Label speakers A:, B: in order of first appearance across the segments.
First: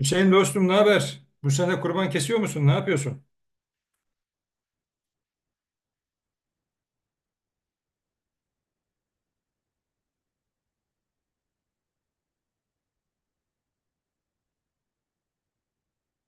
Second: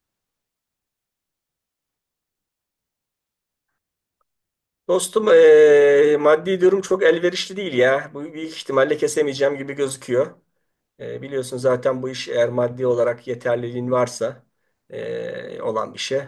A: Hüseyin dostum, ne haber? Bu sene kurban kesiyor musun? Ne yapıyorsun?
B: Dostum maddi durum çok elverişli değil ya. Bu büyük ihtimalle kesemeyeceğim gibi gözüküyor. Biliyorsun zaten bu iş eğer maddi olarak yeterliliğin varsa olan bir şey.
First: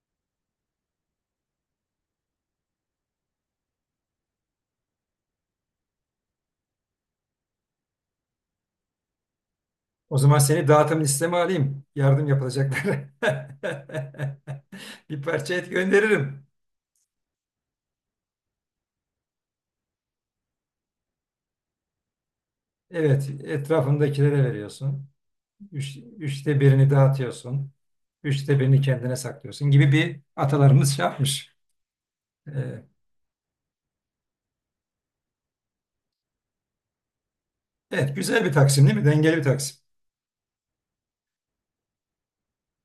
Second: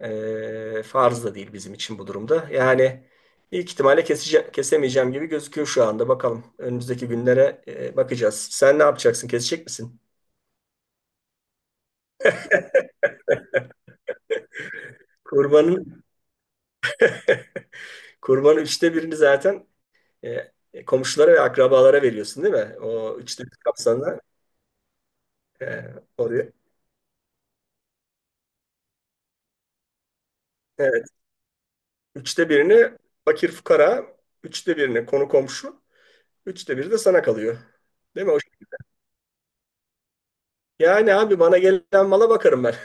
B: Farz da değil bizim için bu durumda. Yani büyük ihtimalle kesemeyeceğim gibi gözüküyor şu anda. Bakalım önümüzdeki günlere bakacağız. Sen ne yapacaksın? Kesecek misin?
A: O zaman seni dağıtım listeme alayım. Yardım yapılacaklara. Bir parça et
B: Kurbanın
A: gönderirim.
B: kurbanın üçte birini zaten eee, komşulara ve akrabalara veriyorsun değil mi? O
A: Evet,
B: üçte bir kapsamda.
A: etrafındakilere veriyorsun.
B: Ee,
A: Üç,
B: Oraya.
A: üçte birini dağıtıyorsun. Üçte birini kendine saklıyorsun gibi bir atalarımız şey
B: Evet.
A: yapmış.
B: Üçte
A: Ee,
B: birini fakir fukara, üçte birini konu komşu, üçte biri de sana kalıyor.
A: evet,
B: Değil mi? O-
A: güzel bir taksim değil mi? Dengeli bir taksim.
B: Yani abi bana gelen mala bakarım ben.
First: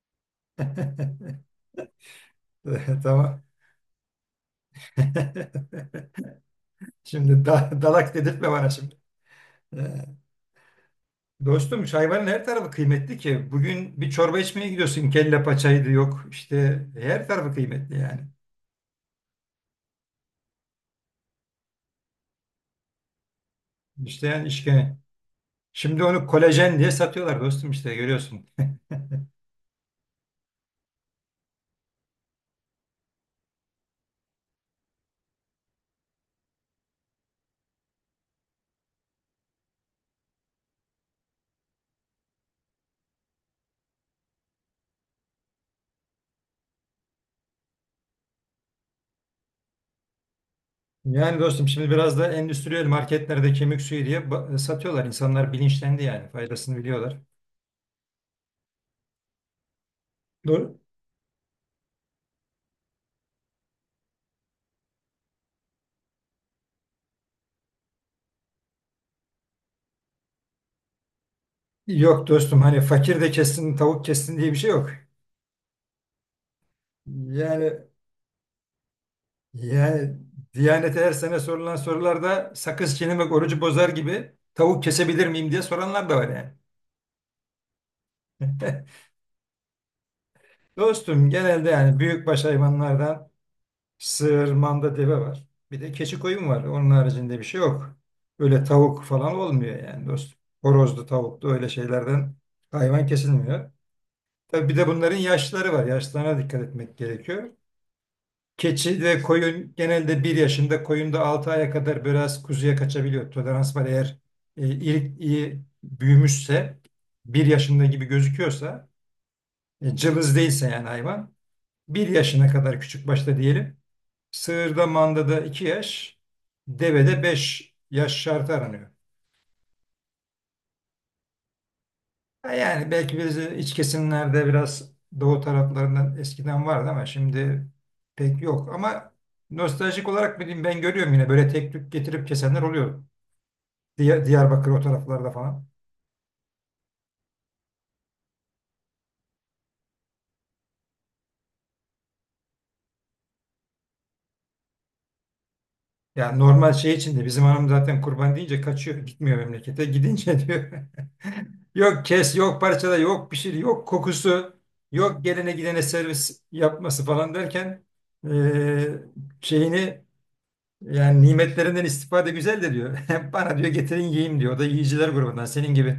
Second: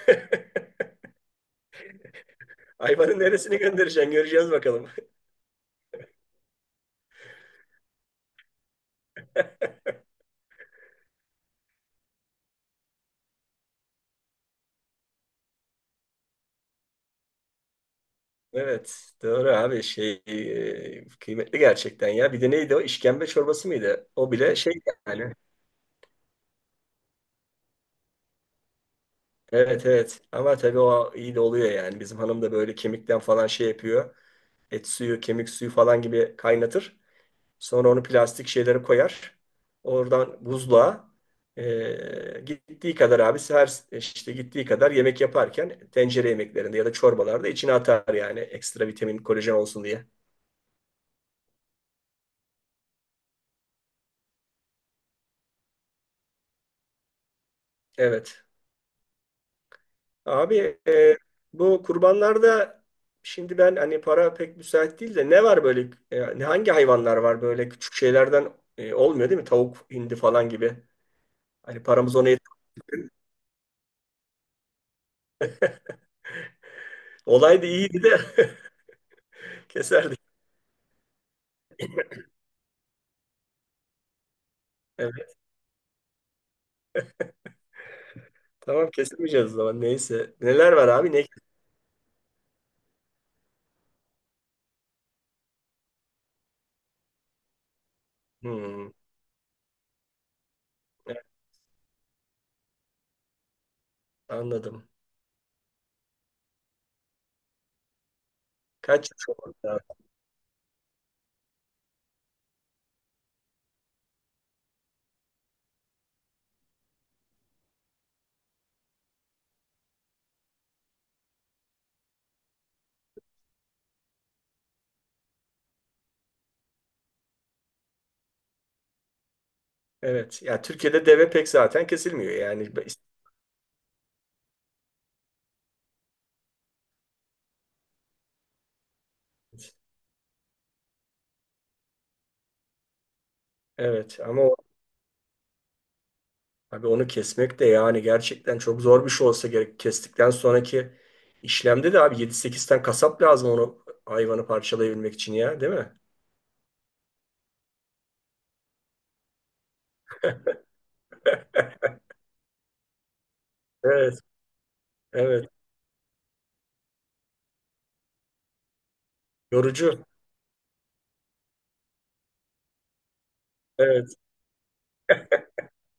B: Hayvanın
A: Tamam.
B: neresini göndereceksin göreceğiz bakalım.
A: Şimdi dalak dedirtme bana şimdi. Ee, Dostum, hayvanın her tarafı kıymetli ki. Bugün bir çorba içmeye gidiyorsun. Kelle paçaydı, yok. İşte her tarafı kıymetli yani.
B: Evet. Doğru abi şey kıymetli gerçekten ya. Bir de neydi o? İşkembe çorbası mıydı?
A: İşte
B: O
A: yani
B: bile şey
A: işkene.
B: yani.
A: Şimdi onu kolajen diye satıyorlar dostum, işte görüyorsun.
B: Evet, evet. Ama tabii o iyi de oluyor yani. Bizim hanım da böyle kemikten falan şey yapıyor. Et suyu, kemik suyu falan gibi kaynatır. Sonra onu plastik şeylere koyar. Oradan buzluğa gittiği kadar abi her işte gittiği kadar yemek yaparken tencere yemeklerinde ya da çorbalarda içine atar yani ekstra vitamin, kolajen olsun diye.
A: Yani dostum, şimdi biraz da endüstriyel marketlerde kemik suyu diye satıyorlar. İnsanlar bilinçlendi, yani faydasını biliyorlar.
B: Evet.
A: Do-
B: Abi bu kurbanlarda şimdi ben hani para pek müsait değil de ne var böyle ne hangi hayvanlar var böyle küçük şeylerden olmuyor değil mi? Tavuk, hindi falan gibi. Hani paramız
A: Yok
B: ona
A: dostum, hani fakir de kessin, tavuk kessin diye bir şey yok.
B: olaydı
A: Yani
B: iyiydi de
A: yani
B: keserdik.
A: Diyanete her sene sorulan sorularda sakız çiğnemek orucu bozar gibi tavuk kesebilir miyim diye soranlar da var yani.
B: Tamam kesemeyeceğiz o zaman. Neyse. Neler var abi? Ne?
A: Dostum genelde yani büyükbaş hayvanlardan sığır, manda, deve var. Bir de keçi, koyun var. Onun haricinde bir şey yok. Öyle
B: Hmm,
A: tavuk falan olmuyor yani dostum. Horozlu,
B: evet,
A: tavuklu öyle şeylerden hayvan kesilmiyor. Tabii bir de
B: anladım.
A: bunların yaşları var. Yaşlarına dikkat etmek gerekiyor. Keçi
B: Kaç
A: ve
B: yıl oldu
A: koyun
B: abi?
A: genelde 1 yaşında, koyun da 6 aya kadar biraz kuzuya kaçabiliyor. Tolerans var eğer ilik iyi büyümüşse, 1 yaşında gibi gözüküyorsa, cılız değilse, yani hayvan 1 yaşına kadar küçük başta diyelim. Sığırda, mandada 2 yaş, devede 5 yaş şartı aranıyor.
B: Evet. Ya Türkiye'de deve pek zaten kesilmiyor.
A: Ha
B: Yani
A: yani belki biz iç kesimlerde biraz doğu taraflarından eskiden vardı ama şimdi pek yok. Ama nostaljik olarak bileyim, ben görüyorum yine böyle tek tük getirip kesenler oluyor.
B: evet, ama
A: Diyarbakır o taraflarda falan.
B: abi onu kesmek de yani gerçekten çok zor bir şey olsa gerek. Kestikten sonraki işlemde de abi 7 8 tane kasap lazım onu hayvanı parçalayabilmek için ya, değil mi?
A: Yani normal şey içinde bizim hanım zaten kurban deyince kaçıyor, gitmiyor memlekete, gidince diyor. Yok kes, yok parçala, yok pişir, yok
B: Evet.
A: kokusu, yok
B: Evet.
A: gelene gidene servis yapması falan derken eee, şeyini,
B: Yorucu.
A: yani nimetlerinden istifade güzel de diyor. Bana diyor getirin
B: Evet.
A: yiyeyim diyor. O da yiyiciler grubundan senin gibi.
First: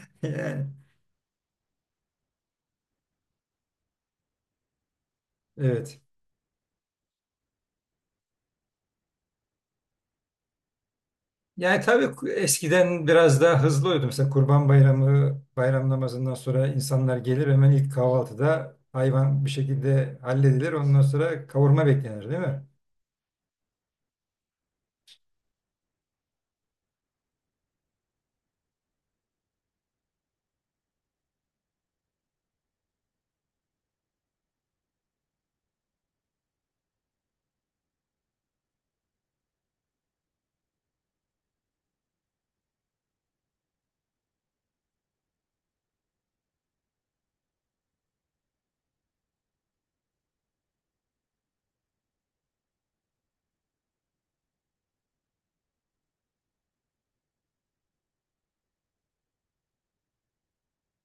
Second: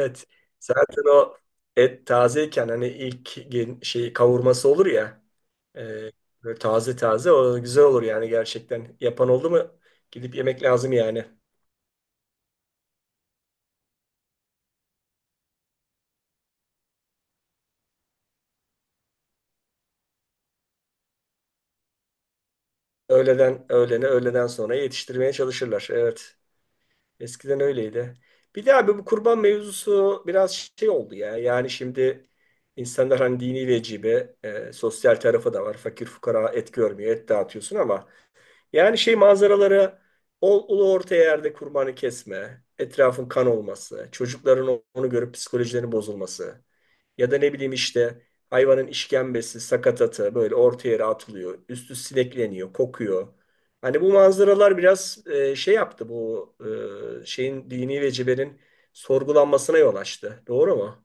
A: Yani,
B: Zaten o et tazeyken hani ilk şey kavurması olur ya.
A: evet.
B: e, Böyle taze taze o güzel olur yani gerçekten. Yapan oldu mu gidip yemek lazım yani.
A: Yani tabii eskiden biraz daha hızlı oluyordu. Mesela Kurban Bayramı, bayram namazından sonra insanlar gelir, hemen ilk kahvaltıda hayvan bir şekilde halledilir. Ondan sonra kavurma beklenir değil mi?
B: Öğleden öğlene öğleden sonra yetiştirmeye çalışırlar. Evet. Eskiden öyleydi. Bir de abi bu kurban mevzusu biraz şey oldu ya. Yani şimdi insanlar hani dini vecibe sosyal tarafı da var. Fakir fukara et görmüyor. Et dağıtıyorsun ama yani şey manzaralara ulu orta yerde kurbanı kesme, etrafın kan olması, çocukların onu görüp psikolojilerinin bozulması ya da ne bileyim işte hayvanın işkembesi, sakatatı böyle orta yere atılıyor, üstü sinekleniyor, kokuyor. Hani bu manzaralar biraz şey yaptı bu şeyin dini vecibenin sorgulanmasına yol açtı. Doğru mu?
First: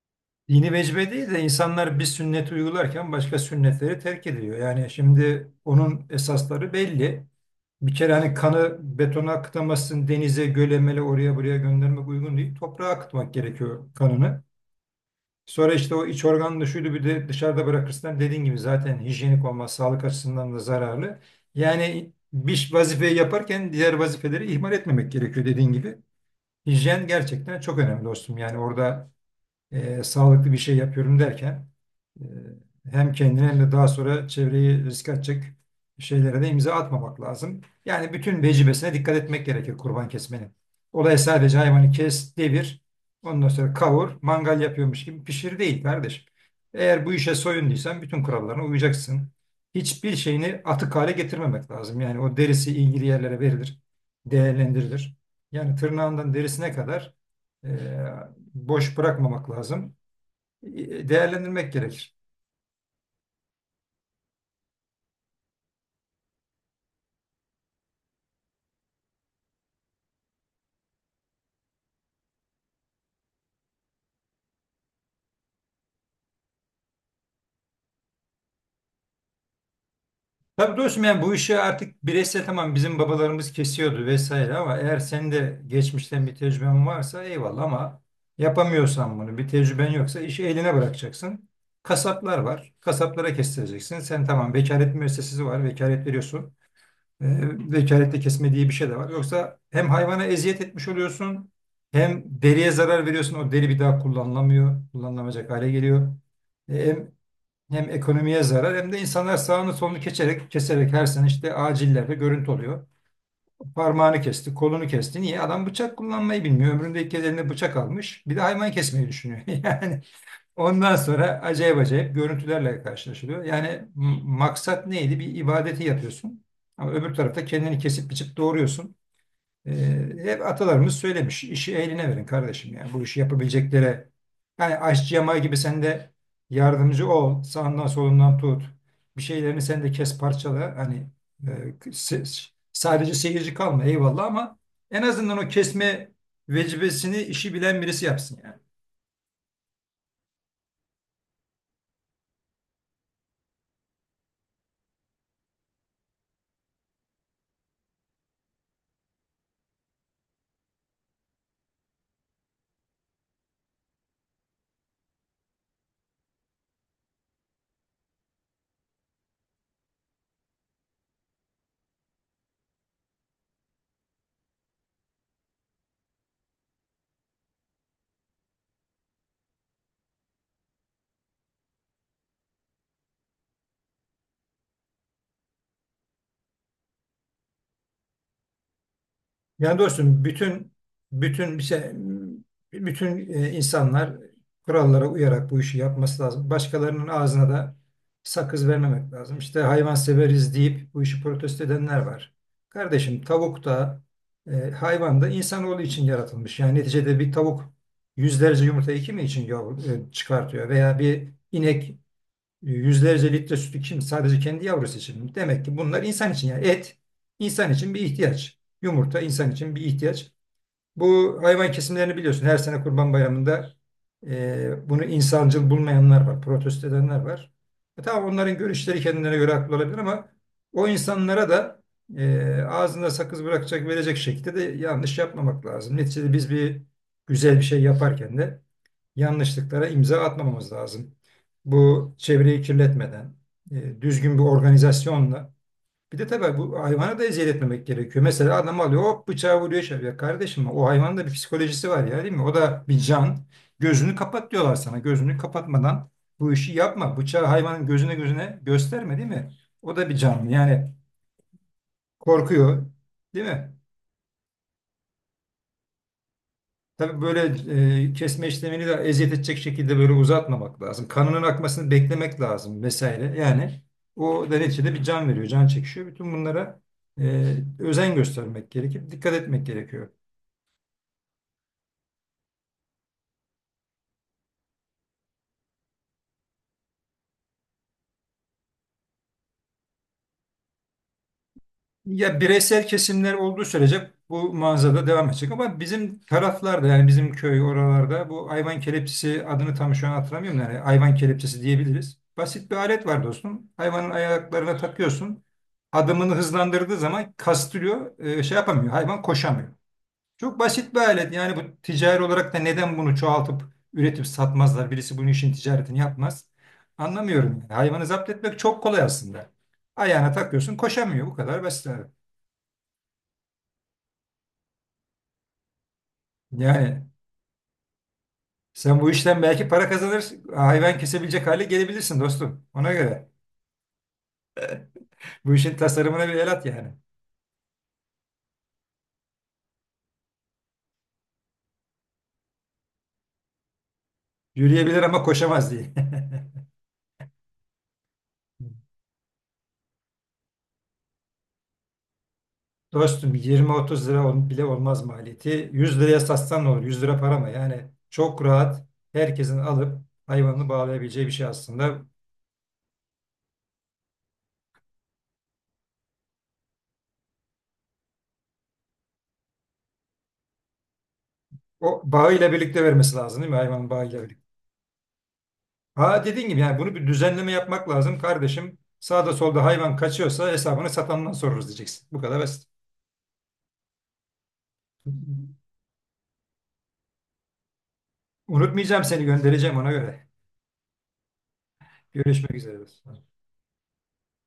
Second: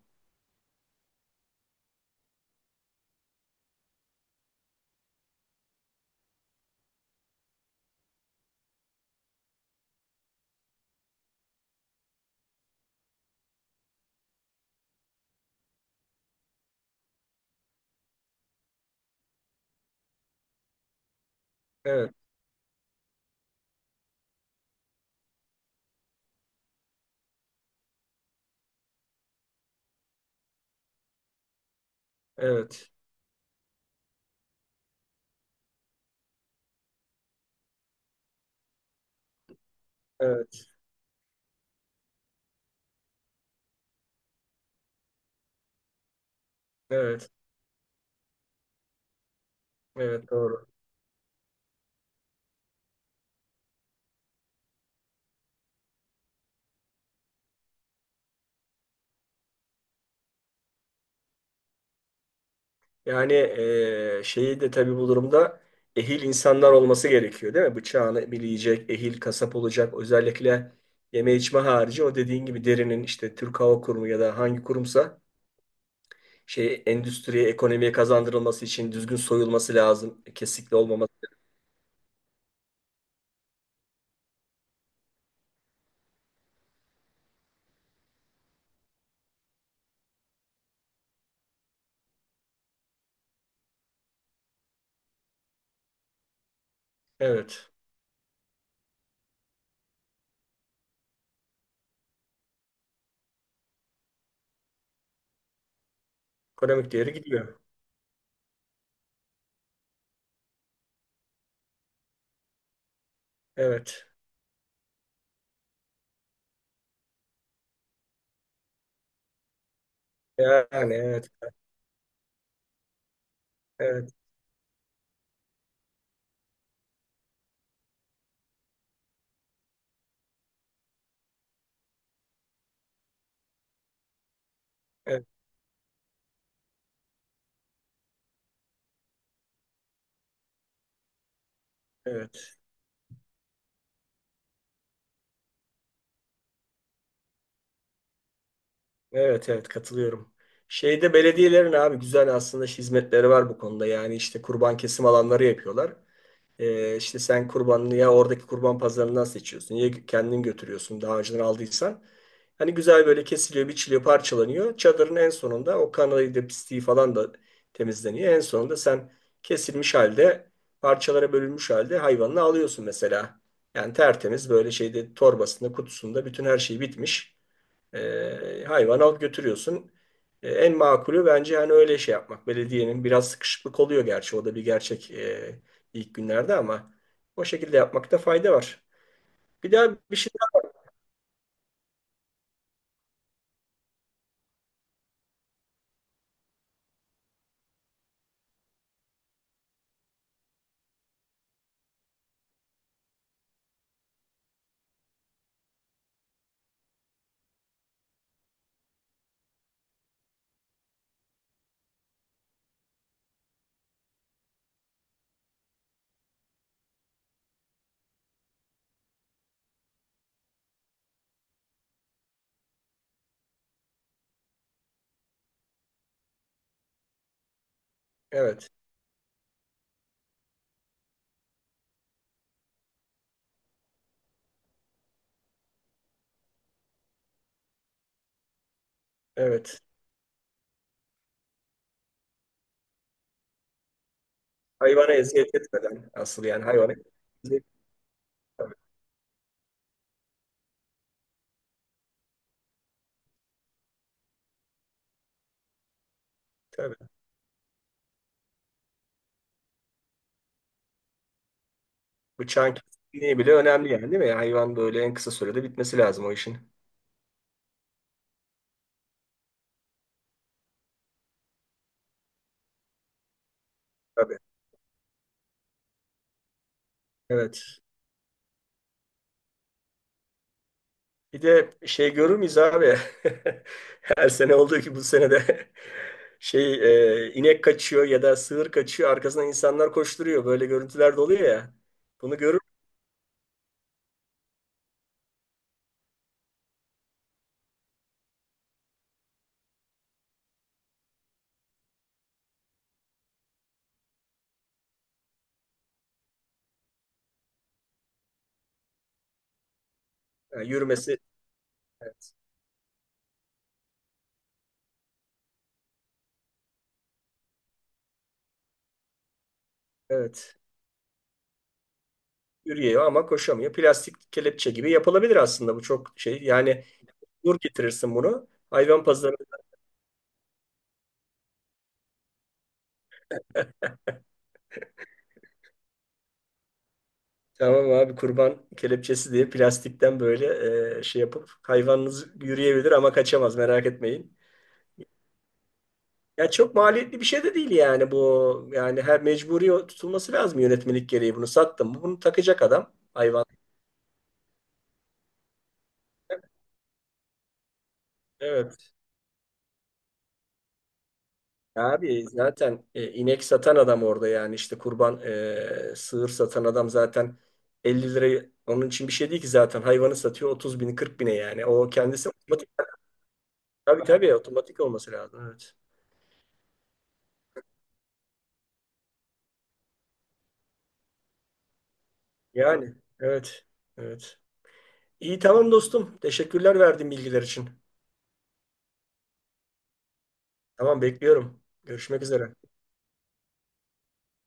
A: Dini vecibe değil de insanlar bir sünneti uygularken başka sünnetleri terk ediyor. Yani şimdi onun esasları belli. Bir kere hani kanı betona akıtamazsın, denize, göle, mele oraya buraya göndermek uygun değil. Toprağa akıtmak gerekiyor kanını. Sonra işte o iç organını şuydu, bir de dışarıda bırakırsan dediğin gibi zaten hijyenik olmaz, sağlık açısından da zararlı. Yani
B: Evet,
A: bir vazifeyi yaparken diğer vazifeleri ihmal etmemek gerekiyor, dediğin gibi. Hijyen gerçekten çok önemli dostum. Yani orada sağlıklı bir şey yapıyorum derken e,
B: evet,
A: hem kendini hem de daha sonra çevreyi riske atacak şeylere de imza atmamak lazım. Yani bütün vecibesine dikkat etmek gerekir kurban kesmenin.
B: evet,
A: Olay sadece hayvanı kes, devir, ondan sonra kavur, mangal yapıyormuş gibi pişir değil kardeşim. Eğer bu
B: evet,
A: işe soyunduysan bütün kurallarına uyacaksın. Hiçbir
B: evet
A: şeyini
B: doğru.
A: atık hale getirmemek lazım. Yani o derisi ilgili yerlere verilir, değerlendirilir. Yani tırnağından derisine kadar e, boş bırakmamak lazım. Değerlendirmek gerekir.
B: Yani şeyi de tabii bu durumda ehil insanlar olması gerekiyor değil mi? Bıçağını bileyecek, ehil kasap olacak. Özellikle yeme içme harici o dediğin gibi derinin işte Türk Hava Kurumu ya da hangi kurumsa şey endüstriye, ekonomiye kazandırılması için düzgün soyulması lazım. Kesikli
A: Tabii dostum,
B: olmaması.
A: yani bu işi artık bireysel, tamam bizim babalarımız kesiyordu vesaire ama eğer senin de geçmişten bir tecrüben varsa eyvallah ama yapamıyorsan bunu, bir tecrüben yoksa işi eline bırakacaksın. Kasaplar var. Kasaplara kestireceksin. Sen tamam, vekalet müessesesi var. Vekalet veriyorsun. E,
B: Evet.
A: vekalette kesme diye bir şey de var. Yoksa hem hayvana eziyet etmiş oluyorsun, hem deriye zarar veriyorsun. O deri bir daha kullanılamıyor. Kullanılamayacak hale geliyor. E,
B: Ekonomik
A: hem
B: değeri gidiyor.
A: Hem ekonomiye zarar, hem de insanlar sağını solunu keserek, keserek her sene işte acillerde görüntü oluyor.
B: Evet.
A: Parmağını kesti, kolunu kesti. Niye? Adam bıçak kullanmayı bilmiyor. Ömründe ilk kez eline bıçak almış. Bir de hayvan kesmeyi düşünüyor. Yani
B: Yani
A: ondan
B: evet.
A: sonra acayip acayip görüntülerle karşılaşılıyor. Yani
B: Evet.
A: maksat neydi? Bir ibadeti yapıyorsun. Ama öbür tarafta kendini kesip biçip doğuruyorsun. Hep atalarımız söylemiş. İşi eline verin kardeşim yani. Bu işi yapabileceklere, yani aşçı
B: Evet.
A: yamağı gibi sen de yardımcı ol. Sağından solundan tut. Bir şeylerini sen de kes, parçala. Hani e,
B: Evet.
A: sadece seyirci kalma eyvallah ama en azından o kesme vecibesini işi bilen birisi yapsın yani.
B: Evet. Evet. Katılıyorum. Şeyde belediyelerin abi güzel aslında hizmetleri var bu konuda. Yani işte kurban kesim alanları yapıyorlar. İşte sen kurbanını ya oradaki kurban pazarından seçiyorsun ya kendin götürüyorsun daha önceden aldıysan. Hani güzel böyle kesiliyor, biçiliyor, parçalanıyor. Çadırın en sonunda o kanayı da pisliği falan da temizleniyor. En sonunda sen kesilmiş halde, parçalara bölünmüş halde hayvanını alıyorsun mesela. Yani tertemiz böyle şeyde torbasında, kutusunda bütün her şey bitmiş. E, hayvanı alıp götürüyorsun. E, en makulü bence hani öyle şey yapmak. Belediyenin biraz sıkışıklık oluyor gerçi. O da bir gerçek ilk günlerde ama o şekilde yapmakta fayda var. Bir
A: Yani
B: daha bir
A: dostum,
B: şey daha.
A: bütün bütün bir şey bütün e, insanlar kurallara uyarak bu işi yapması lazım. Başkalarının ağzına da sakız vermemek lazım. İşte hayvan severiz deyip bu işi protesto edenler var. Kardeşim tavuk da hayvan da insanoğlu için yaratılmış. Yani neticede bir tavuk yüzlerce yumurta iki mi için yavru, çıkartıyor veya bir inek yüzlerce litre sütü kim sadece kendi yavrusu için, mi? Demek ki bunlar insan için, yani et insan için bir ihtiyaç. Yumurta insan için bir ihtiyaç. Bu hayvan kesimlerini biliyorsun. Her sene Kurban Bayramı'nda bunu insancıl bulmayanlar var, protesto edenler var. Tamam, onların
B: Evet.
A: görüşleri kendilerine göre haklı olabilir ama o insanlara da ağzında sakız bırakacak, verecek şekilde de yanlış yapmamak lazım. Neticede biz bir güzel bir şey yaparken de
B: Evet.
A: yanlışlıklara imza atmamamız lazım. Bu çevreyi kirletmeden, düzgün bir
B: Hayvana
A: organizasyonla,
B: eziyet etmeden
A: bir de
B: asıl
A: tabii
B: yani
A: bu
B: hayvana
A: hayvana da eziyet
B: eziyet
A: etmemek gerekiyor. Mesela
B: tabii,
A: adam alıyor, hop bıçağı vuruyor, şey yapıyor. Kardeşim o hayvanın da bir psikolojisi var ya değil mi? O da bir can. Gözünü kapat diyorlar sana. Gözünü kapatmadan bu işi
B: tabii.
A: yapma. Bıçağı hayvanın gözüne gözüne gösterme değil mi? O da bir canlı. Yani
B: Bıçağın
A: korkuyor
B: kesinliği
A: değil
B: bile
A: mi?
B: önemli yani değil mi? Yani hayvan böyle en kısa sürede bitmesi lazım o işin.
A: Tabii böyle kesme işlemini de eziyet edecek şekilde böyle uzatmamak lazım. Kanının akmasını beklemek lazım vesaire. Yani
B: Tabii.
A: o da neticede bir can veriyor, can çekişiyor. Bütün bunlara e,
B: Evet.
A: özen göstermek gerekir, dikkat etmek gerekiyor.
B: Bir de şey görür müyüz abi? Her sene olduğu ki bu sene de şey inek kaçıyor ya da sığır kaçıyor. Arkasından insanlar koşturuyor. Böyle görüntüler de oluyor ya. Bunu
A: Ya
B: görür
A: bireysel kesimler olduğu sürece bu manzara devam edecek ama bizim taraflarda, yani bizim köy oralarda bu hayvan kelepçesi, adını tam şu an hatırlamıyorum, yani hayvan kelepçesi diyebiliriz. Basit bir alet var dostum. Hayvanın ayaklarına takıyorsun. Adımını hızlandırdığı zaman kastırıyor, şey yapamıyor. Hayvan koşamıyor. Çok
B: yani
A: basit bir
B: yürümesi.
A: alet. Yani bu, ticari
B: Evet,
A: olarak da neden bunu çoğaltıp üretip satmazlar? Birisi bunun, işin ticaretini yapmaz. Anlamıyorum yani. Hayvanı zapt etmek çok kolay aslında. Ayağına
B: evet.
A: takıyorsun, koşamıyor. Bu kadar basit abi.
B: Yürüyor ama koşamıyor. Plastik kelepçe gibi yapılabilir aslında bu çok şey. Yani
A: Yani
B: nur getirirsin bunu.
A: sen
B: Hayvan
A: bu
B: pazarı
A: işten belki para kazanır, hayvan kesebilecek hale gelebilirsin dostum. Ona göre. Bu işin tasarımına bir el at yani.
B: tamam abi kurban kelepçesi diye plastikten böyle şey yapıp hayvanınız yürüyebilir ama kaçamaz merak etmeyin.
A: Yürüyebilir ama koşamaz diye.
B: Ya çok maliyetli bir şey de değil yani bu. Yani her mecburi tutulması lazım yönetmelik gereği. Bunu sattım mı bunu takacak adam.
A: Dostum
B: Hayvan.
A: 20-30 lira bile olmaz maliyeti. 100 liraya satsan ne olur? 100 lira para mı? Yani çok rahat
B: Evet.
A: herkesin alıp hayvanını bağlayabileceği bir şey aslında.
B: Abi zaten inek satan adam orada yani işte kurban sığır satan adam zaten 50 lirayı onun için bir şey değil ki zaten hayvanı satıyor 30 bin 40 bine yani. O
A: O
B: kendisi
A: bağıyla
B: otomatik.
A: birlikte vermesi lazım değil mi? Hayvanın
B: Tabii
A: bağıyla
B: tabii
A: birlikte.
B: otomatik olması lazım. Evet.
A: Ha, dediğin gibi yani bunu bir düzenleme yapmak lazım kardeşim. Sağda solda hayvan kaçıyorsa hesabını satandan sorarız diyeceksin. Bu kadar basit.
B: Yani evet. Evet. İyi tamam dostum. Teşekkürler verdiğin bilgiler için.
A: Unutmayacağım, seni göndereceğim ona göre.
B: Tamam bekliyorum. Görüşmek
A: Görüşmek
B: üzere.
A: üzere.